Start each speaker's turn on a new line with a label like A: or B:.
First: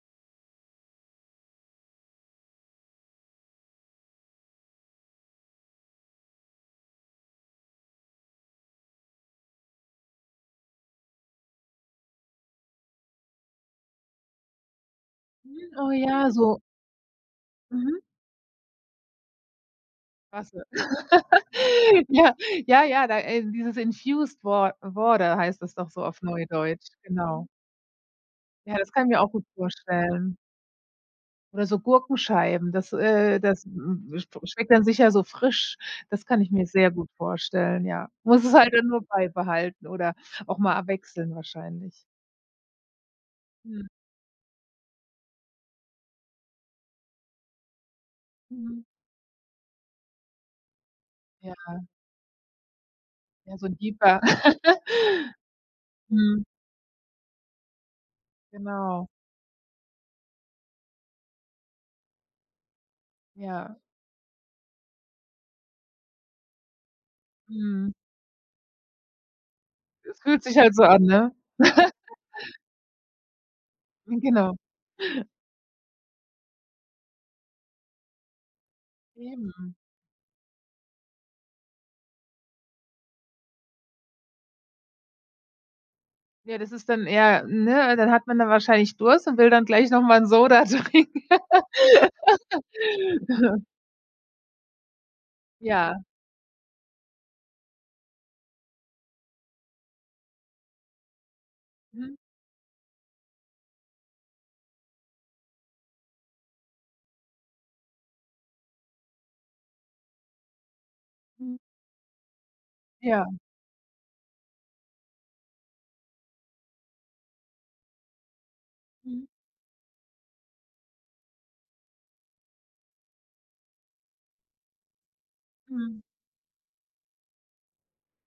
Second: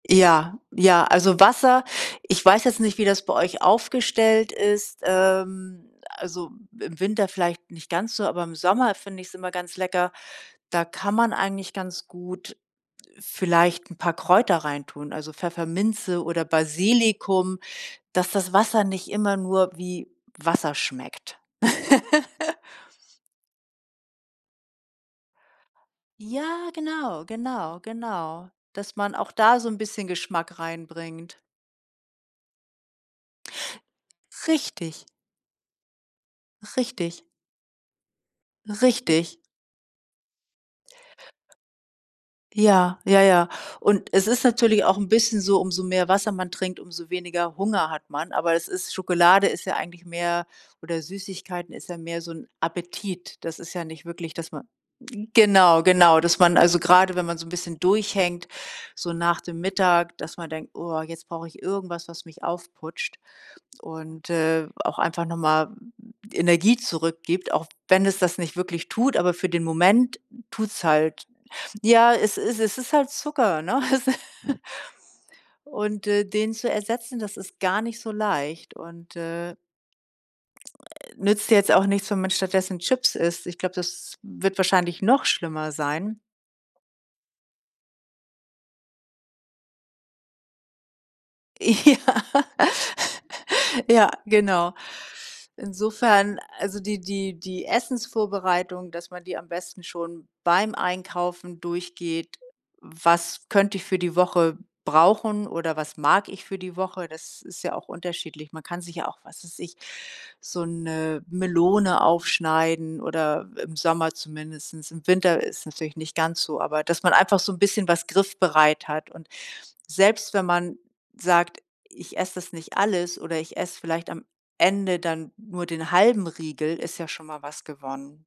A: Ja, ja, also, Wasser ich weiß jetzt nicht, wie das bei euch aufgestellt ist, ähm, also, im Winter vielleicht nicht ganz so, aber im Sommer finde ich's immer ganz lecker. Da kann man eigentlich ganz gut vielleicht 'n paar Kräuter reintun, also,
B: Mhm, oh
A: Pfefferminze
B: ja,
A: oder
B: so
A: Basilikum,
B: Mhm.
A: dass das Wasser nicht immer nur wie
B: [unintelligible]
A: Wasser schmeckt.
B: Ja. Ja, ja da, äh dieses infused wa water heißt das doch so auf
A: Ja,
B: Neudeutsch,
A: genau,
B: genau.
A: genau, genau,
B: Ja, das
A: dass
B: kann ich
A: man
B: mir
A: auch
B: auch gut
A: da so 'n bisschen
B: vorstellen.
A: Geschmack reinbringt.
B: Oder so Gurkenscheiben, das, äh das, m sp schmeckt dann
A: Richtig.
B: sicher so frisch. Das kann ich mir sehr gut
A: Richtig.
B: vorstellen, ja. Muss es halt dann nur
A: Richtig.
B: beibehalten oder auch mal abwechseln wahrscheinlich.
A: Ja. Ja, ja.
B: Mhm.
A: Und es ist natürlich auch 'n bisschen so, umso mehr Wasser man trinkt, umso weniger Hunger hat man. Aber es
B: Mhm.
A: ist Schokolade ist ja eigentlich mehr oder Süßigkeiten
B: Ja.
A: ist ja mehr so 'n Appetit. Das
B: Ja, so
A: ist
B: 'n
A: ja nicht
B: Jieper.
A: wirklich, dass man Genau, genau, dass
B: Mhm.
A: man also, grade, wenn man so 'n bisschen durchhängt,
B: Genau.
A: so nach dem Mittag, dass man denkt: „Oh, jetzt brauche ich irgendwas, was mich aufputscht
B: Ja.
A: und, äh, auch einfach noch mal Energie zurückgibt“, auch
B: Mhm.
A: wenn es das nicht wirklich tut, aber für den Moment
B: Es fühlt sich halt so
A: tut's
B: an,
A: halt.
B: ne?
A: Ja, es ist es ist halt Zucker, ne, es
B: Hm, genau.
A: und, äh, den zu ersetzen, das ist gar nicht so leicht und, äh
B: Eben.
A: nützt jetzt auch nichts, wenn man stattdessen Chips isst. Ich glaube, das wird wahrscheinlich noch schlimmer sein.
B: Ja, das ist dann eher, ne, al dann hat man da wahrscheinlich Durst und will dann gleich noch mal 'n Soda trinken.
A: Ja. Ja, genau.
B: Ja.
A: Insofern, also, die die die Essensvorbereitung, dass man die am besten schon beim Einkaufen
B: Mhm.
A: durchgeht, „was könnte ich für die Woche brauchen” oder „was mag ich für die Woche”, das ist ja auch unterschiedlich. Man kann sich ja auch, was weiß ich, so 'ne
B: Mhm.
A: Melone aufschneiden
B: Ja.
A: oder im Sommer zumindest. Im Winter ist es natürlich nicht ganz so, aber dass man einfach so 'n bisschen was griffbereit hat
B: Mhm.
A: und selbst wenn man sagt „ich esse das nicht alles“ oder „ich esse vielleicht am Ende dann nur den
B: Mhm.
A: halben Riegel”, ist ja schon mal was gewonnen.